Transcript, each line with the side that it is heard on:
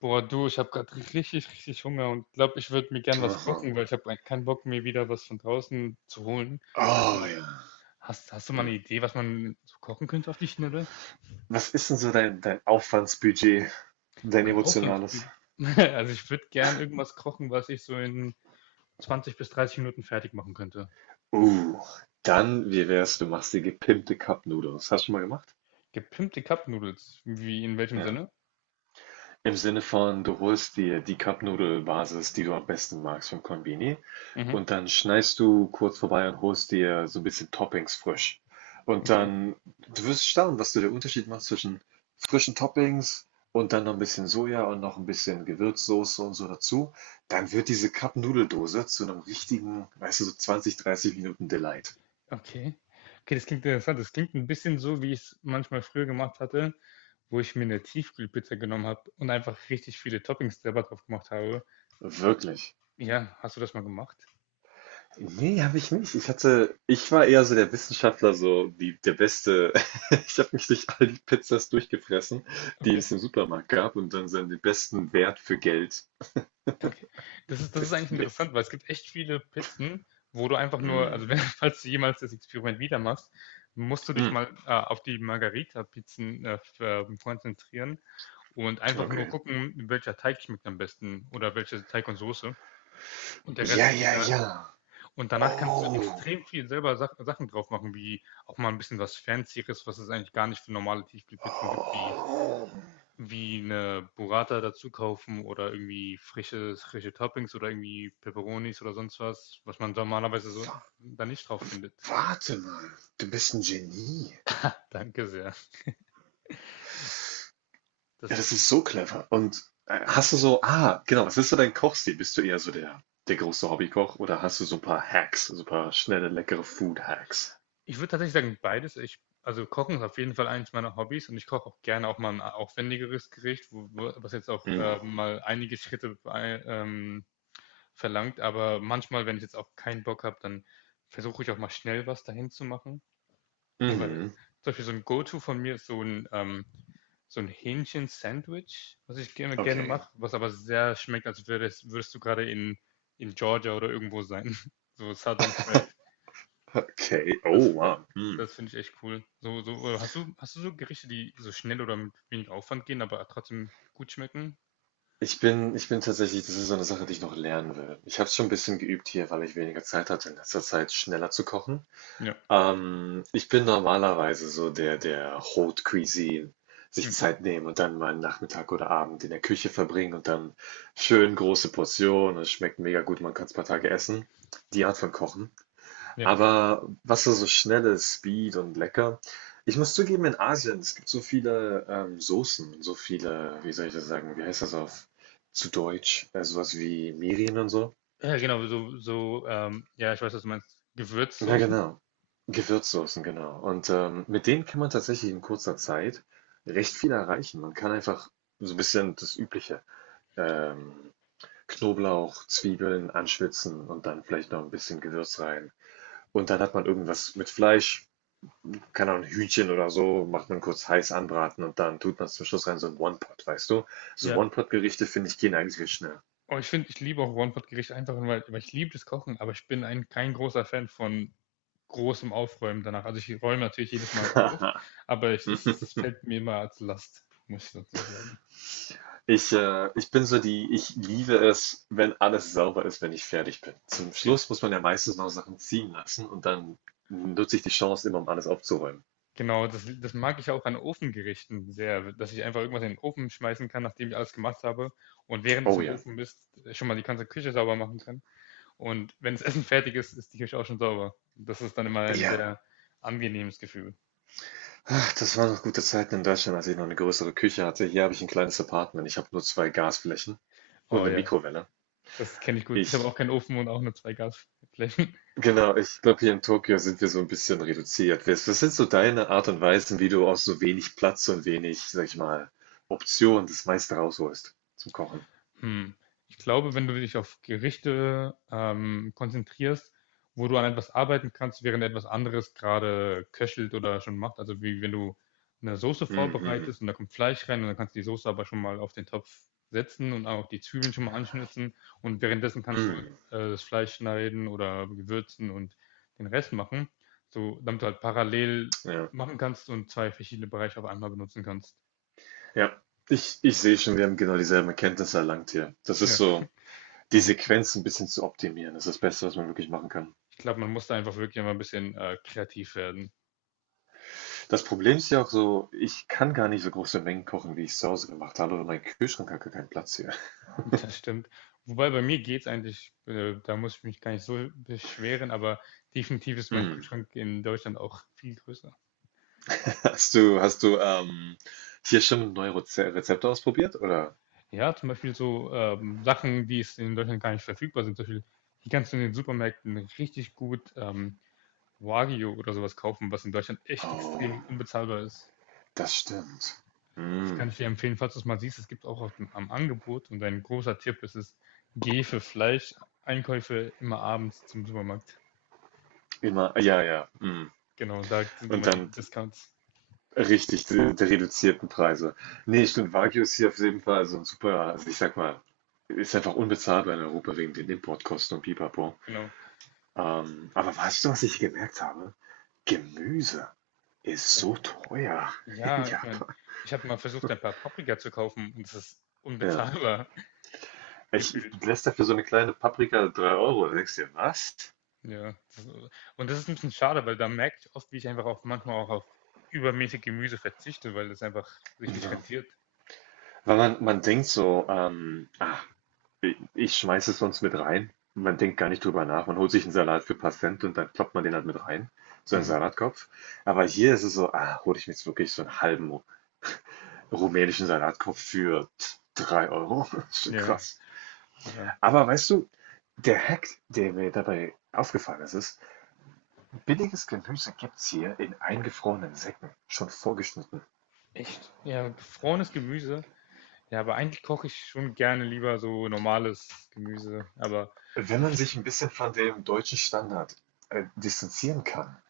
left: Boah, du, ich habe gerade richtig, richtig Hunger und glaube, ich würde mir gern was
right: Aha.
left: kochen, weil ich habe keinen Bock, mir wieder was von draußen zu holen. Hast du
right: Oh
left: mal,
right: ja.
left: hast du mal eine
right: Hm.
left: Idee, was man so kochen könnte auf die Schnelle?
right: Was ist denn so dein Aufwandsbudget, dein
left: Man
right: emotionales?
left: Hoffnungsbü. Also ich würde gern irgendwas kochen, was ich so in 20 bis 30 Minuten fertig machen könnte.
right: Uh, dann, wie wär's, du machst dir gepimpte Cup Noodles. Hast du schon mal gemacht?
left: Gepimpte Cup Noodles. Wie, in welchem
right: Ja.
left: Sinne?
right: Im Sinne von, du holst dir die Cup-Nudel-Basis, die du am besten magst vom Konbini
left: Mhm.
right: und dann schneidest du kurz vorbei und holst dir so ein bisschen Toppings frisch. Und
left: Okay.
right: dann du wirst staunen, was du der Unterschied machst zwischen frischen Toppings und dann noch ein bisschen Soja und noch ein bisschen Gewürzsoße und so dazu. Dann wird diese Cup-Nudeldose zu einem richtigen, weißt du, so 20, 30 Minuten Delight.
left: Okay. Okay, das klingt interessant. Das klingt ein bisschen so, wie ich es manchmal früher gemacht hatte, wo ich mir eine Tiefkühlpizza genommen habe und einfach richtig viele Toppings selber drauf gemacht habe.
right: Wirklich.
left: Ja, hast du das mal gemacht?
right: Nee, habe ich nicht. Ich war eher so der Wissenschaftler, so der Beste. Ich habe mich durch all die Pizzas durchgefressen, die
left: Okay.
right: es im Supermarkt gab und dann so den besten Wert für Geld
left: Okay. Das ist eigentlich
right: destilliert.
left: interessant, weil es gibt echt viele Pizzen, wo du einfach nur,
right: Mm,
left: also, wenn falls du jemals das Experiment wieder machst, musst du dich
right: mm,
left: mal, auf die margarita pizzen f konzentrieren und einfach nur
right: okay.
left: gucken, welcher Teig schmeckt am besten oder welche Teig und Soße, und der Rest
right: Ja,
left: ist
right: ja,
left: egal.
right: ja.
left: Und danach kannst du
right: Oh,
left: extrem viel selber Sachen drauf machen, wie auch mal ein bisschen was Fancyeres, was es eigentlich gar nicht für normale Tiefkühlpizzen gibt, wie,
right: oh,
left: wie eine Burrata dazu kaufen oder irgendwie frische Toppings oder irgendwie Peperonis oder sonst was, was man normalerweise so
right: wa-
left: da nicht drauf findet.
right: warte mal. Du bist ein Genie.
left: Danke sehr. Das
right: Ja,
left: ist,
right: das ist so clever. Und hast du so, ah, genau, was ist so dein Kochstil? Bist du eher so der große Hobbykoch oder hast du so ein paar Hacks, so ein paar schnelle, leckere Food-Hacks?
left: ich würde tatsächlich sagen, beides. Ich, also Kochen ist auf jeden Fall eines meiner Hobbys und ich koche auch gerne auch mal ein aufwendigeres Gericht, was jetzt auch
right: Mhm.
left: mal einige Schritte bei, verlangt, aber manchmal, wenn ich jetzt auch keinen Bock habe, dann versuche ich auch mal schnell was dahin zu machen. Weil
right: Mhm.
left: zum Beispiel so ein Go-To von mir ist so ein Hähnchen-Sandwich, was ich gerne
right: Okay.
left: mache, was aber sehr schmeckt, als würdest du gerade in Georgia oder irgendwo sein. So Southern Fried.
right: Okay. Oh,
left: Das, das,
right: wow. Mhm.
left: das, finde ich echt cool. Oder hast du so Gerichte, die so schnell oder mit wenig Aufwand gehen, aber trotzdem gut schmecken?
right: Ich bin tatsächlich, das ist so eine Sache, die ich noch lernen will. Ich habe es schon ein bisschen geübt hier, weil ich weniger Zeit hatte in letzter Zeit, schneller zu kochen.
left: Ja.
right: Ich bin normalerweise so der Haute Cuisine, sich
left: Mhm.
right: Zeit nehmen und dann mal einen Nachmittag oder Abend in der Küche verbringen und dann schön große Portionen. Es schmeckt mega gut, man kann es ein paar Tage essen. Die Art von Kochen.
left: Ja.
right: Aber was so, so schnell ist, Speed und lecker. Ich muss zugeben, in Asien, es gibt so viele Soßen, so viele, wie soll ich das sagen, wie heißt das auf zu Deutsch? Sowas wie Mirin und so.
left: Ja, genau, ja, ich weiß, was du meinst.
right: Ja,
left: Gewürzsoßen?
right: genau. Gewürzsoßen, genau. Und mit denen kann man tatsächlich in kurzer Zeit recht viel erreichen. Man kann einfach so ein bisschen das Übliche, ähm, Knoblauch, Zwiebeln anschwitzen und dann vielleicht noch ein bisschen Gewürz rein. Und dann hat man irgendwas mit Fleisch, keine Ahnung, Hühnchen oder so, macht man kurz heiß anbraten und dann tut man zum Schluss rein so ein One-Pot, weißt du? So
left: Ja.
right: One-Pot-Gerichte, finde ich, gehen eigentlich viel schneller.
left: Und ich finde, ich liebe auch One-Pot-Gerichte einfach, weil, weil ich liebe das Kochen, aber ich bin ein, kein großer Fan von großem Aufräumen danach. Also ich räume natürlich jedes Mal auf, aber ich, es fällt mir immer als Last, muss ich tatsächlich sagen.
right: Ich bin so die, ich liebe es, wenn alles sauber ist, wenn ich fertig bin. Zum
left: Ge-
right: Schluss muss man ja meistens noch Sachen ziehen lassen und dann nutze ich die Chance immer, um alles aufzuräumen.
left: Genau, das mag ich auch an Ofengerichten sehr, dass ich einfach irgendwas in den Ofen schmeißen kann, nachdem ich alles gemacht habe und während es
right: Oh
left: im
right: ja.
left: Ofen ist, schon mal die ganze Küche sauber machen kann. Und wenn das Essen fertig ist, ist die Küche auch schon sauber. Das ist dann immer ein
right: Ja.
left: sehr angenehmes Gefühl.
right: Ach, das waren noch gute Zeiten in Deutschland, als ich noch eine größere Küche hatte. Hier habe ich ein kleines Apartment. Ich habe nur zwei Gasflächen und
left: Oh
right: eine
left: ja,
right: Mikrowelle.
left: das kenne ich gut. Ich habe auch
right: Ich,
left: keinen Ofen und auch nur zwei Gasflächen.
right: genau, ich glaube, hier in Tokio sind wir so ein bisschen reduziert. Was was sind so deine Art und Weisen, wie du aus so wenig Platz und wenig, sag ich mal, Optionen das meiste rausholst zum Kochen?
left: Hm. Ich glaube, wenn du dich auf Gerichte konzentrierst, wo du an etwas arbeiten kannst, während etwas anderes gerade köchelt oder schon macht, also wie wenn du eine Soße
right: Mhm.
left: vorbereitest und da kommt Fleisch rein und dann kannst du die Soße aber schon mal auf den Topf setzen und auch die Zwiebeln schon mal anschnitzen und währenddessen kannst du
right: Mhm.
left: das Fleisch schneiden oder gewürzen und den Rest machen, so damit du halt parallel
right: Ja,
left: machen kannst und zwei verschiedene Bereiche auf einmal benutzen kannst.
right: ja. Ich sehe schon, wir haben genau dieselben Erkenntnisse erlangt hier. Das ist
left: Ja,
right: so die
left: hm.
right: Sequenz ein bisschen zu optimieren, ist das Beste, was man wirklich machen kann.
left: Ich glaube, man muss da einfach wirklich mal ein bisschen kreativ werden.
right: Das Problem ist ja auch so, ich kann gar nicht so große Mengen kochen, wie ich's zu Hause gemacht habe, weil mein Kühlschrank hat gar keinen Platz hier.
left: Das stimmt. Wobei bei mir geht's eigentlich, da muss ich mich gar nicht so beschweren, aber definitiv ist mein
right: Mhm.
left: Kühlschrank in Deutschland auch viel größer.
right: Hast du hier schon neue Rezepte ausprobiert, oder?
left: Ja, zum Beispiel so Sachen, die es in Deutschland gar nicht verfügbar sind. Zum Beispiel, hier kannst du in den Supermärkten richtig gut Wagyu oder sowas kaufen, was in Deutschland echt extrem
right: Oh,
left: unbezahlbar ist.
right: das stimmt.
left: Das kann
right: Mhm.
left: ich dir empfehlen, falls du es mal siehst. Es gibt auch auf dem, am Angebot, und ein großer Tipp ist es, geh für Fleisch, Einkäufe immer abends zum Supermarkt.
right: Immer, ja, ja, mhm.
left: Genau, da sind
right: Und
left: immer
right: dann
left: die Discounts.
right: richtig, die, die reduzierten Preise. Nee, stimmt, Wagyu ist hier auf jeden Fall so ein super, also ich sag mal, ist einfach unbezahlbar in Europa wegen den Importkosten und Pipapo.
left: Genau.
right: Aber weißt du, was ich gemerkt habe? Gemüse ist
left: Ja,
right: so teuer in
left: ja, ich meine,
right: Japan.
left: ich habe mal versucht, ein paar Paprika zu kaufen und es ist
right: Ja.
left: unbezahlbar
right: Ich
left: gefühlt.
right: du lässt dafür so eine kleine Paprika 3 Euro. Da denkst du dir, was?
left: Ja, das, und das ist ein bisschen schade, weil da merke ich oft, wie ich einfach auch manchmal auch auf übermäßig Gemüse verzichte, weil das einfach sich nicht
right: Ja.
left: rentiert.
right: Weil man, denkt so, ah, ich schmeiße es sonst mit rein. Man denkt gar nicht drüber nach. Man holt sich einen Salat für ein paar Cent und dann kloppt man den halt mit rein. So einen
left: Mhm.
right: Salatkopf. Aber hier ist es so, ah, hole ich mir jetzt wirklich so einen halben rumänischen Salatkopf für 3 Euro. Das ist schon
left: Ja,
right: krass.
left: ja.
right: Aber weißt du, der Hack, der mir dabei aufgefallen ist, ist, billiges Gemüse gibt's hier in eingefrorenen Säcken, schon vorgeschnitten.
left: Echt? Ja, gefrorenes Gemüse. Ja, aber eigentlich koche ich schon gerne lieber so normales Gemüse, aber
right: Wenn
left: ja,
right: man
left: v
right: sich ein bisschen von dem deutschen Standard distanzieren kann.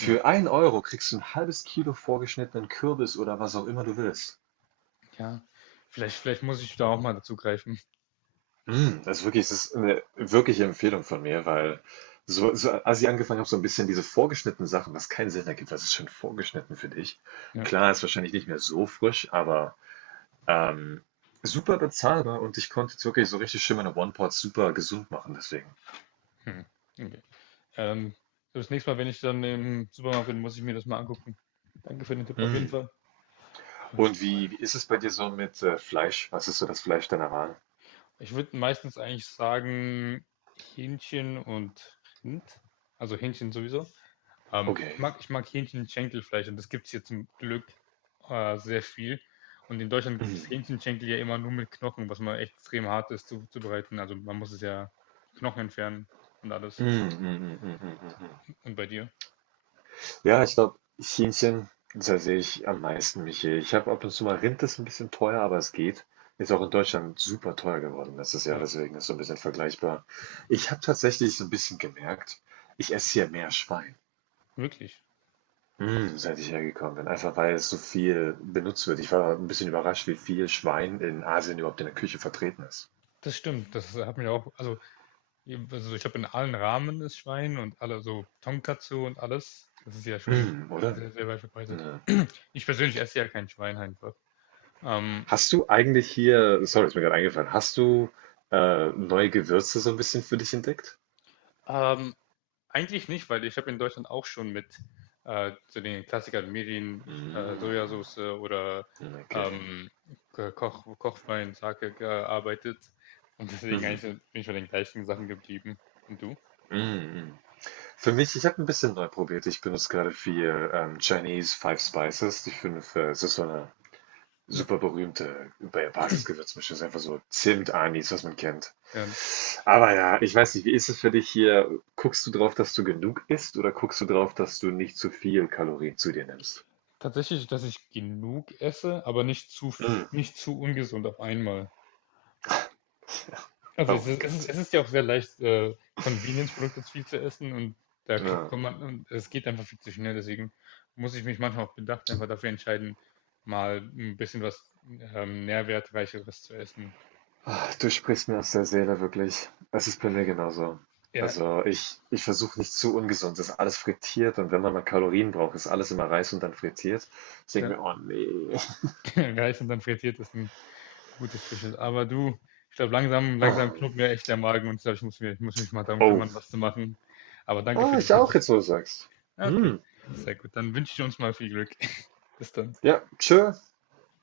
left: hm,
right: 1 Euro kriegst du ein halbes Kilo vorgeschnittenen Kürbis oder was auch immer du willst.
left: ja, vielleicht muss ich da auch mal dazu greifen.
right: Mm, also wirklich, es ist eine wirkliche Empfehlung von mir, weil so so als ich angefangen habe, so ein bisschen diese vorgeschnittenen Sachen, was keinen Sinn ergibt, was ist schon vorgeschnitten für dich?
left: Ja.
right: Klar, ist wahrscheinlich nicht mehr so frisch, aber, ähm, super bezahlbar und ich konnte jetzt wirklich so richtig schön meine One-Pot super gesund machen deswegen.
left: Hm, okay. Ähm, so das nächste Mal, wenn ich dann im Supermarkt bin, muss ich mir das mal angucken. Danke für den Tipp auf jeden
right: Mm.
left: Fall. Aber
right: Und wie ist es bei dir so mit Fleisch? Was ist so das Fleisch deiner Wahl?
left: ich würde meistens eigentlich sagen Hähnchen und Rind. Also Hähnchen sowieso.
right: Okay.
left: Ich mag Hähnchenschenkelfleisch und das gibt es hier zum Glück sehr viel. Und in Deutschland gibt
right: Mhm.
left: es Hähnchenschenkel ja immer nur mit Knochen, was mal echt extrem hart ist zubereiten. Also man muss es ja die Knochen entfernen und
right: Mhm,
left: alles.
right: mhm, mhm, mhm, mhm.
left: Und bei dir?
right: Ja, ich glaube, Hähnchen, da sehe ich am meisten mich hier. Ich habe ab und zu mal Rind, ist ein bisschen teuer, aber es geht. Ist auch in Deutschland super teuer geworden letztes Jahr,
left: Ja,
right: deswegen ist so ein bisschen vergleichbar. Ich habe tatsächlich so ein bisschen gemerkt, ich esse hier mehr Schwein,
left: wirklich.
right: seit ich hergekommen bin. Einfach weil es so viel benutzt wird. Ich war ein bisschen überrascht, wie viel Schwein in Asien überhaupt in der Küche vertreten ist.
left: Das stimmt. Das hat mich auch, also, also ich habe in allen Ramen das Schwein und alle so Tonkatsu und alles. Das ist ja schon
right: Mm, oder?
left: sehr, sehr weit verbreitet.
right: Ja.
left: Ich persönlich esse ja kein Schwein einfach. Ähm,
right: Hast du eigentlich hier, sorry, ist mir gerade eingefallen, hast du neue Gewürze so ein bisschen für dich entdeckt?
left: ähm, eigentlich nicht, weil ich habe in Deutschland auch schon mit zu den Klassikern Mirin,
right: Mm,
left: Sojasauce oder
right: okay.
left: ähm, Kochwein, Sake gearbeitet. Und deswegen
right: Mhm.
left: eigentlich so, bin ich bei den gleichen Sachen geblieben. Und du?
right: Mm, mm. Für mich, ich habe ein bisschen neu probiert. Ich benutze gerade viel Chinese Five Spices, es ist so eine
left: Ja.
right: super berühmte Basisgewürzmischung, ist einfach so Zimt, Anis, was man kennt.
left: Ja.
right: Aber ja, ich weiß nicht, wie ist es für dich hier? Guckst du drauf, dass du genug isst oder guckst du drauf, dass du nicht zu viel Kalorien zu dir nimmst?
left: Tatsächlich, dass ich genug esse, aber nicht
right: Mm.
left: nicht zu ungesund auf einmal. Also
right: Oh
left: es
right: mein
left: ist,
right: Gott.
left: es ist ja auch sehr leicht, Convenience-Produkte zu viel zu essen und da kriegt
right: Ja.
left: kommt man, und es geht einfach viel zu schnell. Deswegen muss ich mich manchmal auch bedacht einfach dafür entscheiden, mal ein bisschen was Nährwertreicheres zu essen.
right: Ah, du sprichst mir aus der Seele, wirklich. Das ist bei mir genauso.
left: Ja,
right: Also ich versuche nicht zu ungesund. Das ist alles frittiert und wenn man mal Kalorien braucht, ist alles immer Reis und dann frittiert. Ich denke
left: ja.
right: mir, oh nee.
left: Reis und dann frittiert ist ein gutes Schüssel. Aber du, ich glaube, langsam
right: Ah,
left: knurrt mir echt der Magen und ich glaube, ich muss mich mal darum
right: oh.
left: kümmern, was zu machen. Aber danke
right: Ah,
left: für die
right: ich auch
left: Tipps.
right: jetzt, wo du sagst.
left: Ah, okay,
right: Hm.
left: sehr gut. Dann wünsche ich uns mal viel Glück. Bis dann.
right: Ja, tschö.